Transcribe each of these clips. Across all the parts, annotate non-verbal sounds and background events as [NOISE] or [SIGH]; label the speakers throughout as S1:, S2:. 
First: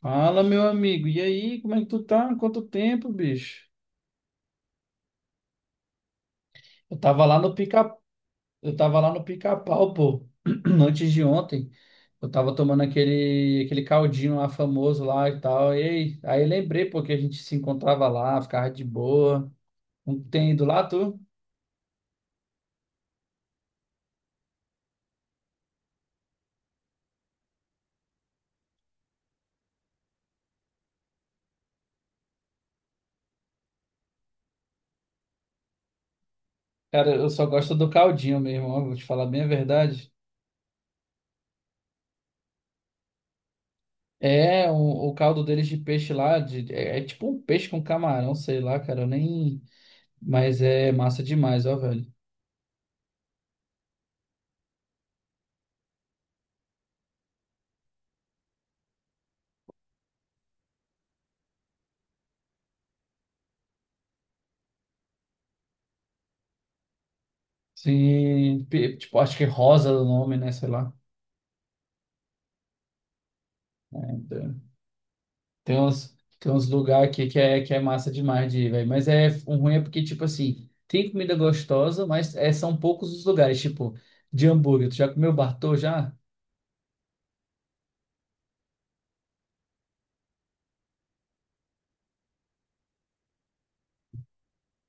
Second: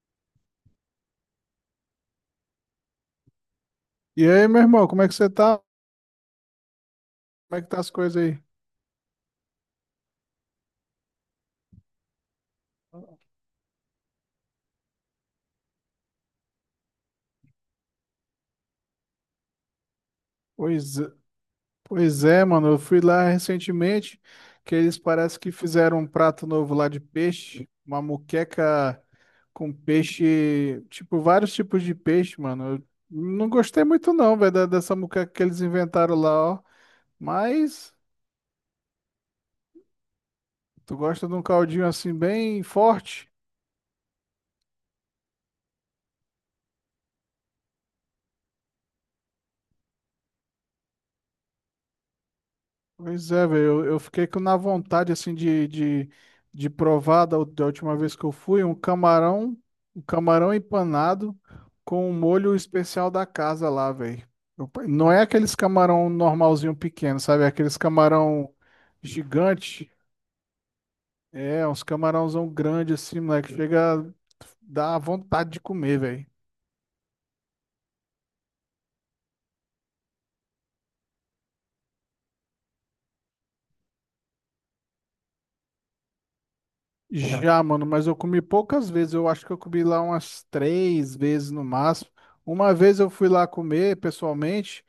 S1: Fala, meu amigo. E aí, como é que tu tá? Quanto tempo, bicho?
S2: E aí, meu irmão, como é que você tá?
S1: Eu tava lá no
S2: Como é que tá as
S1: pica...
S2: coisas aí?
S1: Eu tava lá no pica-pau, pô, [CLEARS THROAT] antes de ontem. Eu tava tomando aquele caldinho lá famoso lá e tal. E aí, lembrei, pô, que a gente se encontrava lá, ficava de boa. Não tem ido lá,
S2: Pois, é-
S1: tu?
S2: pois é, mano, eu fui lá recentemente, que eles parece que fizeram um prato novo lá de peixe, uma moqueca com peixe, tipo, vários tipos de peixe, mano. Eu não gostei muito não, velho, dessa moqueca que eles inventaram lá, ó.
S1: Cara, eu só gosto do
S2: Mas,
S1: caldinho mesmo, ó, vou te falar bem a verdade.
S2: tu gosta de um caldinho assim bem forte?
S1: É, o caldo deles de peixe lá, é tipo um peixe com camarão, sei lá, cara, eu nem. Mas é massa demais, ó, velho.
S2: Pois é, velho, eu fiquei com na vontade, assim, de provar da última vez que eu fui, um camarão empanado com um molho especial da casa lá, velho. Não é aqueles camarão normalzinho pequeno, sabe? É aqueles camarão
S1: Sim, tipo, acho que é Rosa
S2: gigante.
S1: é o nome, né? Sei lá.
S2: É, uns camarãozão grande, assim, moleque, chega a
S1: Então,
S2: dar vontade de
S1: Tem
S2: comer,
S1: uns,
S2: velho.
S1: tem uns lugares aqui que é massa demais de ir, velho. Mas é, o ruim é porque, tipo assim, tem comida gostosa, mas é, são poucos os lugares. Tipo, de hambúrguer. Tu já comeu Bartô já?
S2: Já, mano, mas eu comi poucas vezes. Eu acho que eu comi lá umas três vezes no máximo. Uma vez eu fui lá comer pessoalmente.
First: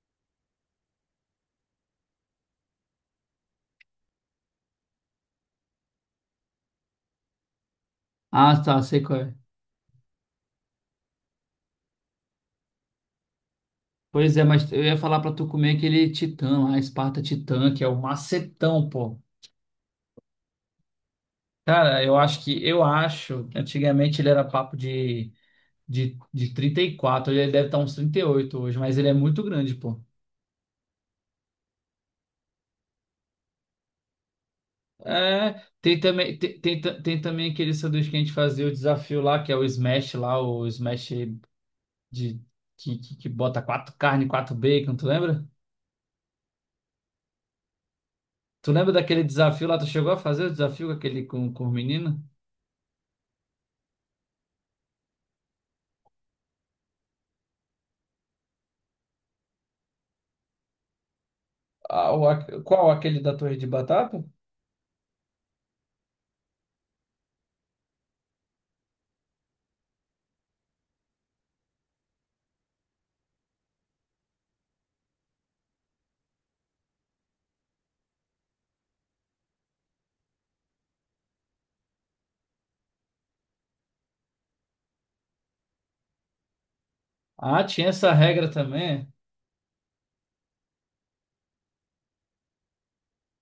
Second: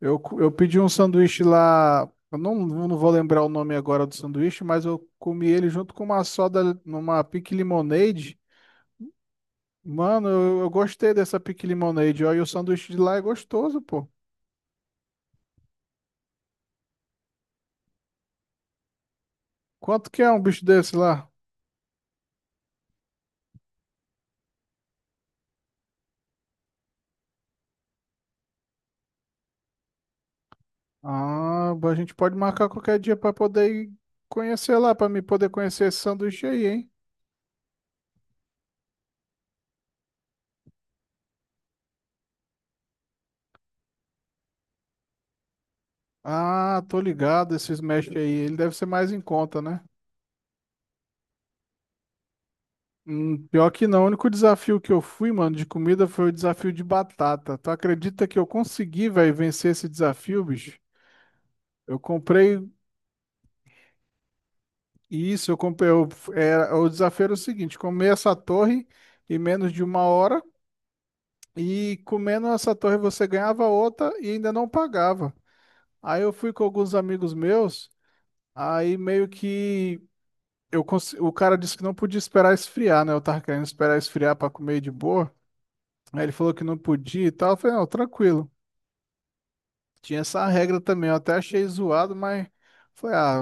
S2: Eu pedi um sanduíche lá. Eu não vou lembrar o nome agora do sanduíche, mas eu comi ele junto com uma soda, numa pique lemonade.
S1: Ah, tá, sei qual é.
S2: Mano, eu gostei dessa pique lemonade. Ó, e o sanduíche de lá é gostoso, pô.
S1: Pois é, mas eu ia falar pra tu comer aquele Titã lá, Esparta Titã, que é o macetão, pô.
S2: Quanto que é um bicho desse lá?
S1: Cara, eu acho que antigamente ele era papo de 34, ele deve estar uns 38 hoje, mas ele é muito grande, pô.
S2: Ah, a gente pode marcar qualquer dia pra poder ir conhecer lá, pra me poder
S1: É,
S2: conhecer
S1: tem
S2: esse
S1: também,
S2: sanduíche
S1: tem,
S2: aí,
S1: tem,
S2: hein?
S1: ta- tem também aquele sanduíche que a gente fazia o desafio lá, que é o smash lá, de, que bota quatro carne, quatro bacon, tu lembra?
S2: Ah, tô ligado, esse Smash aí. Ele
S1: Tu
S2: deve ser
S1: lembra
S2: mais em
S1: daquele
S2: conta,
S1: desafio lá?
S2: né?
S1: Tu chegou a fazer o desafio com aquele com o menino?
S2: Pior que não. O único desafio que eu fui, mano, de comida foi o desafio de batata. Tu acredita que eu consegui, velho, vencer esse desafio, bicho? Eu
S1: Ah,
S2: comprei
S1: qual? Aquele da torre de batata?
S2: isso, eu comprei. O desafio era o seguinte: comer essa torre em menos de uma hora. E comendo essa torre você ganhava outra e ainda não pagava. Aí eu fui com alguns amigos meus. Aí meio que, o cara disse que não podia esperar esfriar, né? Eu tava querendo esperar esfriar pra comer de boa. Aí ele falou que não podia e tal. Eu
S1: Ah,
S2: falei, não,
S1: tinha essa regra
S2: tranquilo.
S1: também.
S2: Tinha essa regra também. Eu até achei zoado, mas foi, ah,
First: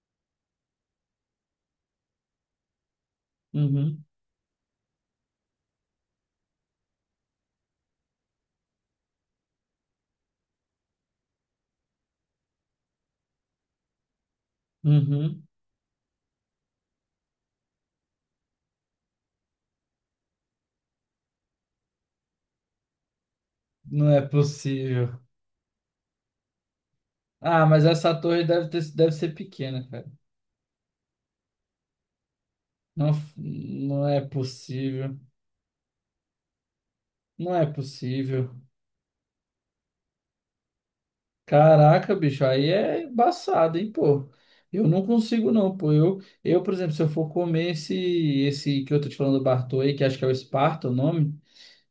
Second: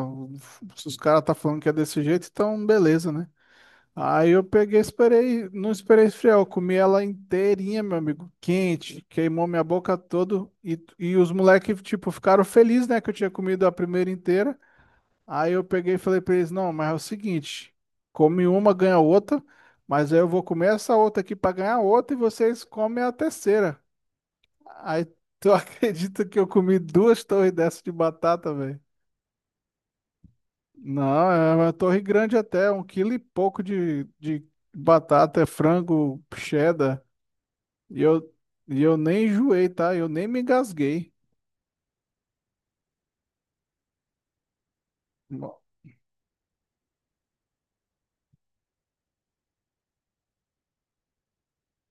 S2: se os caras tá falando que é desse jeito, então beleza, né?
S1: É. Uhum,
S2: Aí eu peguei, esperei, não esperei esfriar, eu comi ela inteirinha, meu amigo, quente, queimou minha boca toda e os moleques, tipo, ficaram felizes, né, que eu tinha comido a primeira inteira.
S1: uhum.
S2: Aí eu peguei e falei pra eles, não, mas é o seguinte, come uma, ganha outra, mas aí eu vou comer essa outra aqui pra ganhar outra e vocês comem a terceira.
S1: Não é
S2: Aí
S1: possível.
S2: tu [LAUGHS] acredita que eu comi duas torres
S1: Ah,
S2: dessas
S1: mas
S2: de
S1: essa torre
S2: batata, velho?
S1: deve ser pequena, cara.
S2: Não, é uma torre grande até, um
S1: Não,
S2: quilo e pouco de,
S1: não é
S2: de
S1: possível.
S2: batata, é frango, cheddar.
S1: Não é
S2: E eu,
S1: possível.
S2: e eu nem enjoei, tá? Eu nem me engasguei.
S1: Caraca, bicho, aí é embaçado, hein, pô. Eu não consigo não, pô. Eu, por exemplo, se eu for comer esse, que eu tô te falando do Bartô aí, que acho que é o Esparta, o nome,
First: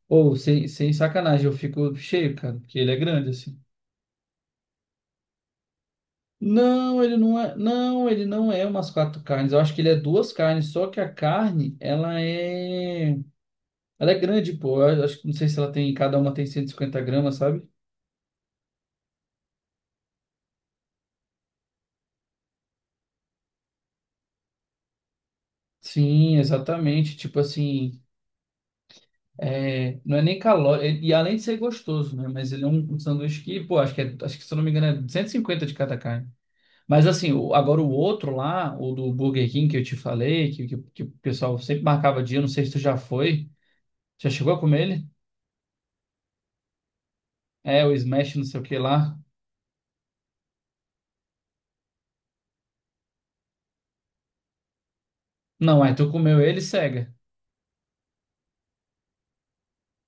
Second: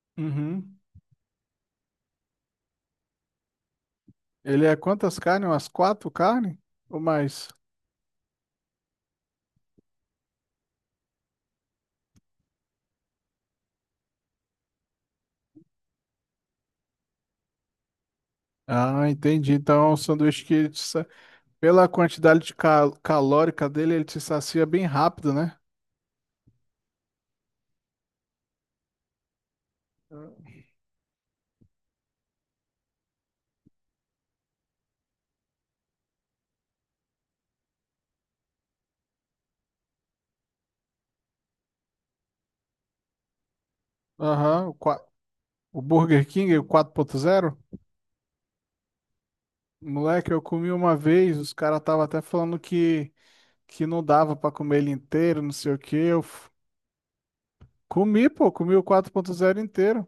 S1: ou sem,
S2: Uhum.
S1: sem sacanagem, eu fico cheio, cara, porque ele é grande assim.
S2: Ele é quantas carnes? Umas quatro carnes? Ou
S1: Não, ele não
S2: mais?
S1: é, ele não é umas quatro carnes. Eu acho que ele é duas carnes, só que a carne, ela é grande, pô. Eu acho que não sei se ela tem, cada uma tem 150 g, sabe?
S2: Ah, entendi. Então, é um sanduíche que, pela quantidade de calórica dele, ele te sacia bem rápido, né?
S1: Sim, exatamente. Tipo assim, é, não é nem calórico, e além de ser gostoso, né? Mas ele é um sanduíche que, pô, acho que se eu não me engano é 150 de cada carne. Mas assim, agora o outro lá, o do Burger King que eu te falei, que o pessoal sempre marcava dia, não sei se tu já foi, já chegou a
S2: Aham,
S1: comer ele?
S2: o Burger King, o 4.0.
S1: É, o Smash não sei o que lá.
S2: Moleque, eu comi uma vez, os caras estavam até falando que, não dava pra comer ele inteiro, não sei o
S1: Não, aí
S2: quê.
S1: tu comeu ele, cega.
S2: Comi, pô, comi o 4.0 inteiro.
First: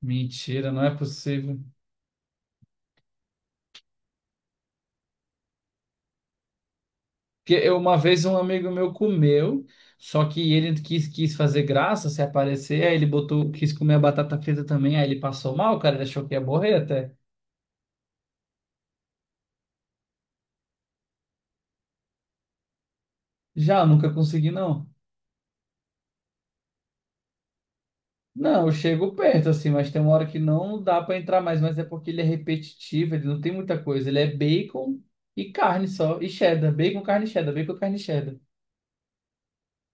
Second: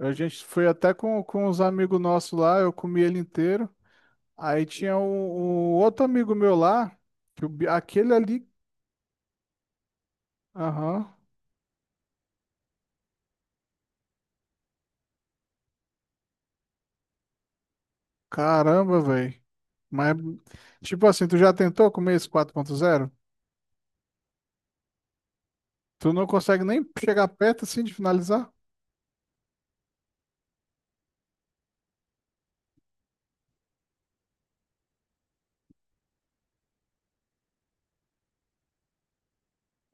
S2: A gente foi
S1: Mentira, não
S2: até
S1: é
S2: com
S1: possível.
S2: os amigos nossos lá, eu comi ele inteiro. Aí tinha um outro amigo meu lá,
S1: Uma
S2: aquele
S1: vez um
S2: ali.
S1: amigo meu comeu, só que ele quis,
S2: Aham.
S1: quis fazer graça, se aparecer, aí ele botou, quis comer a batata frita também, aí ele passou mal, cara, ele achou que ia morrer até.
S2: Caramba, velho. Mas, tipo assim, tu já tentou comer esse 4.0?
S1: Já, eu nunca consegui, não.
S2: Tu não consegue nem chegar perto assim de finalizar?
S1: Não, eu chego perto, assim, mas tem uma hora que não dá pra entrar mais, mas é porque ele é repetitivo, ele não tem muita coisa. Ele é bacon e carne só, e cheddar, bacon, carne, cheddar, bacon, carne, cheddar.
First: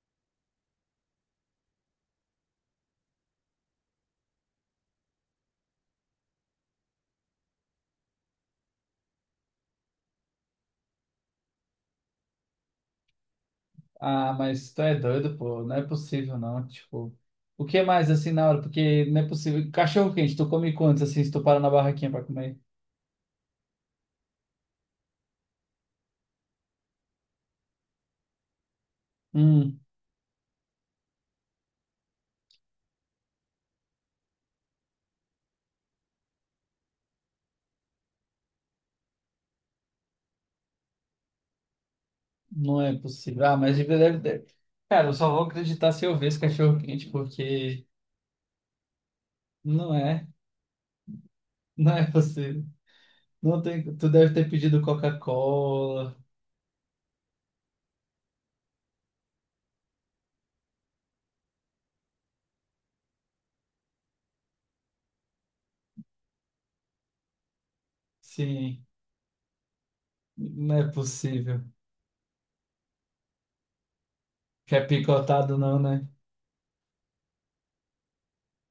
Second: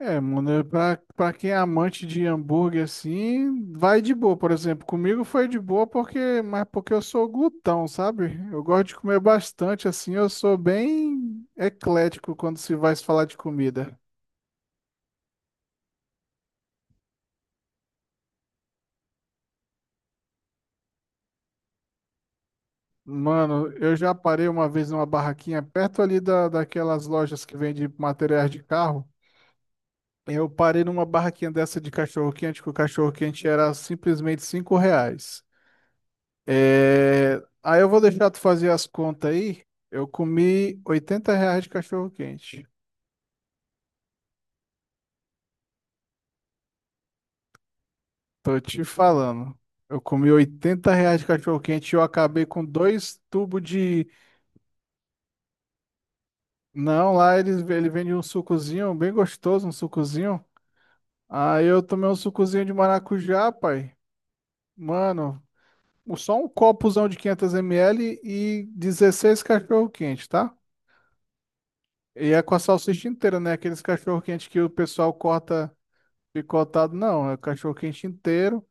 S2: É, mano, é pra quem é amante de hambúrguer assim, vai de boa, por exemplo. Comigo foi de boa porque, mas porque eu sou glutão, sabe? Eu gosto de comer bastante assim, eu sou bem eclético quando se vai se falar de comida.
S1: Ah, mas tu é doido, pô. Não é possível, não. Tipo, o que mais assim na hora? Porque não é possível. Cachorro quente, tu come quantos assim se tu para na barraquinha pra comer?
S2: Mano, eu já parei uma vez numa barraquinha perto ali daquelas lojas que vende materiais de carro.
S1: Hum,
S2: Eu parei numa barraquinha dessa de cachorro-quente, que o cachorro-quente era simplesmente R$ 5. É... Aí eu vou deixar tu fazer as contas aí. Eu comi R$ 80 de cachorro-quente.
S1: não é possível. Ah, mas deve, deve, deve. Cara, eu só vou acreditar se eu ver esse cachorro quente, porque
S2: Tô te falando.
S1: não
S2: Eu
S1: é.
S2: comi R$ 80 de
S1: [LAUGHS]
S2: cachorro-quente
S1: Não
S2: e eu
S1: é
S2: acabei
S1: possível.
S2: com dois
S1: Não
S2: tubos
S1: tem,
S2: de...
S1: tu deve ter pedido Coca-Cola.
S2: Não, lá ele vende um sucozinho bem gostoso, um sucozinho. Aí eu tomei um sucozinho de maracujá, pai. Mano, só um copozão de 500 ml e
S1: Sim,
S2: 16 cachorro-quente, tá?
S1: não é possível.
S2: E é com a salsicha inteira, né? Aqueles cachorro-quente que o
S1: Quer
S2: pessoal
S1: picotado,
S2: corta
S1: não, né?
S2: picotado, não. É cachorro-quente inteiro.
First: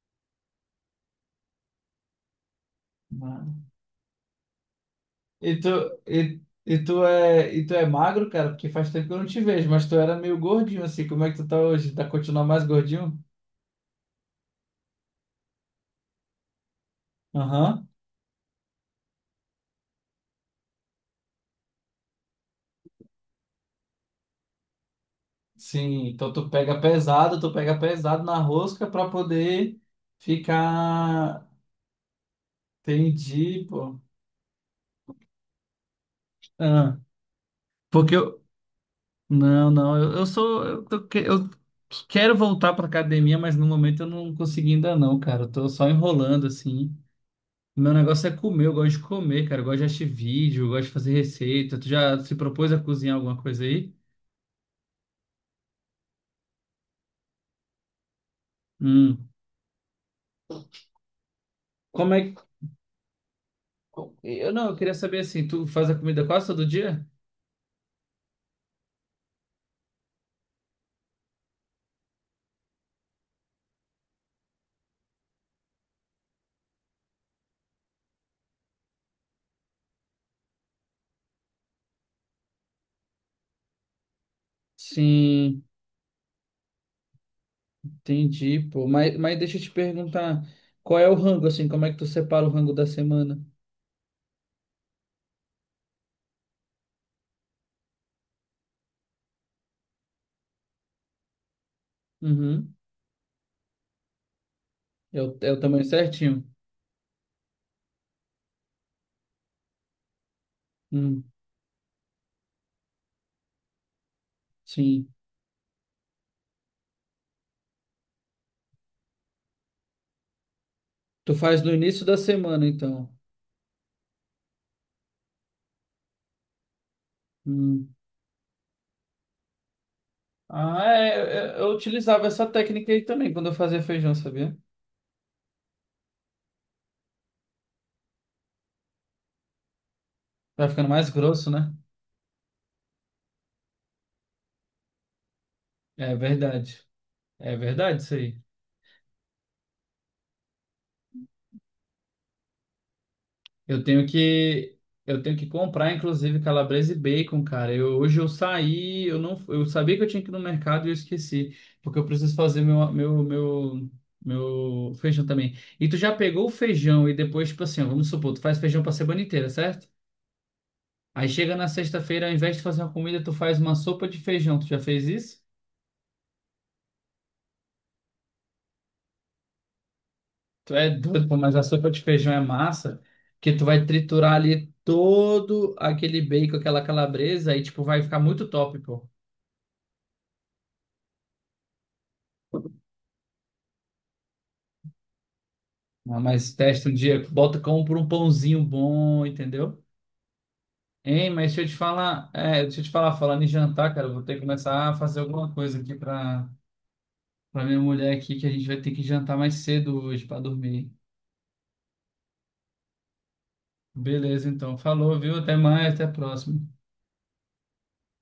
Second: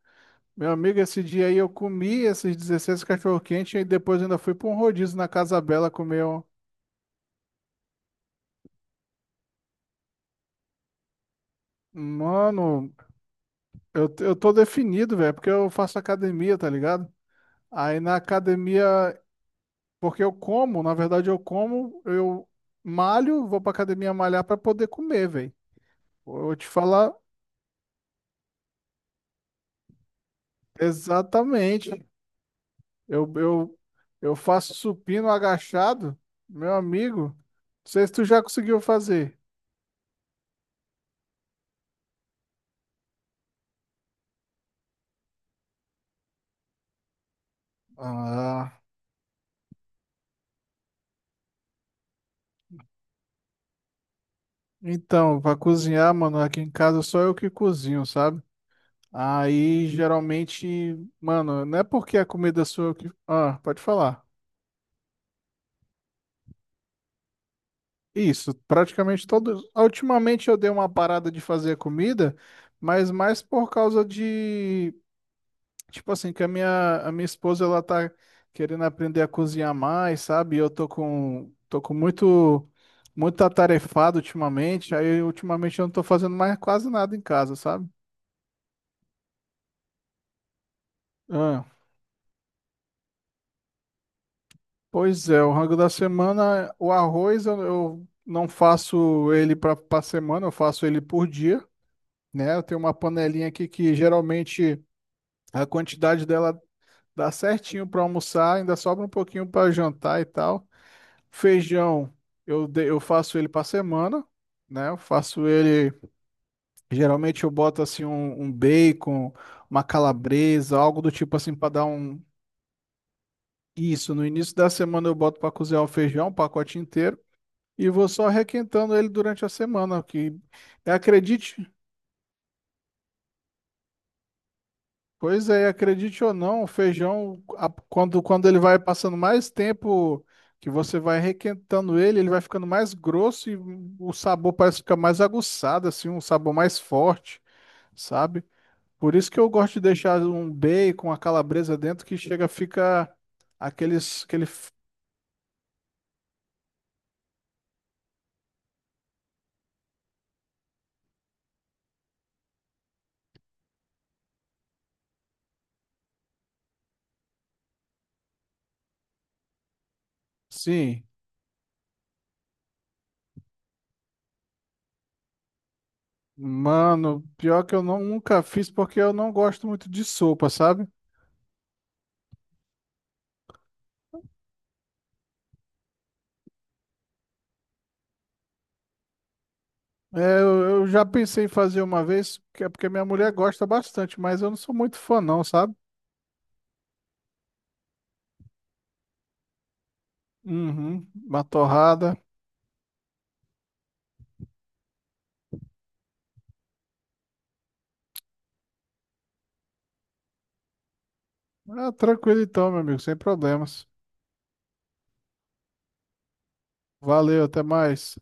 S2: Meu amigo, esse dia aí eu comi esses 16 cachorro-quente e depois ainda fui pra um rodízio na
S1: E
S2: Casa
S1: tu,
S2: Bela comer
S1: e,
S2: um.
S1: e tu é magro, cara, porque faz tempo que eu não te vejo, mas tu era meio gordinho assim. Como é que tu tá hoje? Tá continuando mais
S2: Mano,
S1: gordinho?
S2: eu tô definido, velho, porque eu faço academia, tá ligado?
S1: Aham.
S2: Aí na academia Porque eu como, na verdade eu malho, vou pra academia malhar pra poder comer, velho.
S1: Sim, então
S2: Eu
S1: tu
S2: vou te
S1: pega
S2: falar
S1: pesado, na rosca pra poder ficar.
S2: exatamente. Eu,
S1: Entendi,
S2: eu,
S1: pô.
S2: eu faço supino agachado, meu
S1: Ah,
S2: amigo. Não sei se
S1: porque
S2: tu já
S1: eu.
S2: conseguiu fazer.
S1: Não, não, eu sou. Eu quero voltar pra academia, mas no momento eu não consegui ainda não, cara. Eu tô só enrolando assim. Meu negócio é comer, eu
S2: Ah,
S1: gosto de comer, cara. Eu gosto de assistir vídeo, eu gosto de fazer receita. Tu já se propôs a cozinhar alguma coisa aí?
S2: então, pra cozinhar, mano, aqui em casa só eu que cozinho, sabe?
S1: Hum.
S2: Aí geralmente, mano, não é
S1: Como
S2: porque a
S1: é que.
S2: comida sou eu que. Ah, pode falar.
S1: Eu não, eu queria saber assim, tu faz a comida quase todo dia?
S2: Isso, praticamente todos. Ultimamente eu dei uma parada de fazer comida, mas mais por causa de, tipo assim, que a minha esposa ela tá querendo aprender a cozinhar mais, sabe? E eu tô com, muito, muito atarefado ultimamente, aí
S1: Sim,
S2: ultimamente eu não tô fazendo mais quase nada em casa, sabe?
S1: entendi, pô. Mas deixa eu te perguntar, qual é o rango,
S2: Ah,
S1: assim? Como é que tu separa o rango da semana?
S2: pois é, o rango da semana, o arroz eu não faço ele para semana, eu faço ele por dia, né? Eu
S1: Uhum.
S2: tenho uma panelinha aqui que geralmente
S1: É o
S2: a
S1: tamanho
S2: quantidade
S1: certinho?
S2: dela dá certinho para almoçar, ainda sobra um pouquinho para jantar e tal.
S1: Hum,
S2: Feijão, eu faço ele para semana, né? Eu
S1: sim.
S2: faço ele, geralmente eu boto assim um bacon, uma calabresa, algo do
S1: Tu
S2: tipo assim
S1: faz
S2: para
S1: no
S2: dar
S1: início da
S2: um.
S1: semana, então.
S2: Isso, no início da semana eu boto para cozinhar o feijão, um pacote inteiro, e
S1: Hum.
S2: vou só requentando ele durante a semana. Que
S1: Ah, é, eu,
S2: acredite
S1: eu utilizava essa técnica aí também quando eu fazia feijão, sabia?
S2: Pois é, acredite ou não, o feijão, quando ele vai passando mais tempo
S1: Vai
S2: que
S1: ficando
S2: você
S1: mais
S2: vai
S1: grosso, né?
S2: requentando ele, ele vai ficando mais grosso e o sabor parece ficar mais aguçado, assim,
S1: É
S2: um sabor mais
S1: verdade.
S2: forte,
S1: É verdade isso aí.
S2: sabe? Por isso que eu gosto de deixar um bacon, a calabresa dentro, que chega, fica
S1: Eu tenho
S2: aqueles, aquele, f-
S1: que eu tenho que comprar inclusive calabresa e bacon, cara. Eu hoje eu saí, eu não eu sabia que eu tinha que ir no mercado e eu esqueci, porque eu preciso fazer meu feijão também. E tu já pegou o feijão e depois tipo assim, ó, vamos supor, tu faz feijão pra semana inteira, certo?
S2: sim,
S1: Aí chega na sexta-feira, ao invés de fazer uma comida, tu faz uma sopa de feijão. Tu já fez isso?
S2: mano, pior que eu não, nunca fiz porque eu não gosto muito de sopa,
S1: Tu
S2: sabe?
S1: é doido, pô, mas a sopa de feijão é massa, que tu vai triturar ali todo aquele bacon, aquela calabresa, e tipo, vai ficar muito top, pô.
S2: É, eu já pensei em fazer uma vez, que é porque minha mulher gosta bastante, mas eu não sou muito fã, não, sabe?
S1: Ah, mas testa um dia, bota com por um pãozinho bom, entendeu?
S2: Uhum,
S1: Hein,
S2: uma
S1: mas deixa eu te
S2: torrada.
S1: falar, é, deixa eu te falar, falando em jantar, cara, eu vou ter que começar a fazer alguma coisa aqui pra minha mulher aqui, que a gente vai ter que jantar mais cedo hoje pra dormir.
S2: Ah, tranquilo então, meu amigo, sem problemas.
S1: Beleza, então. Falou, viu? Até mais, até a próxima.
S2: Valeu, até mais.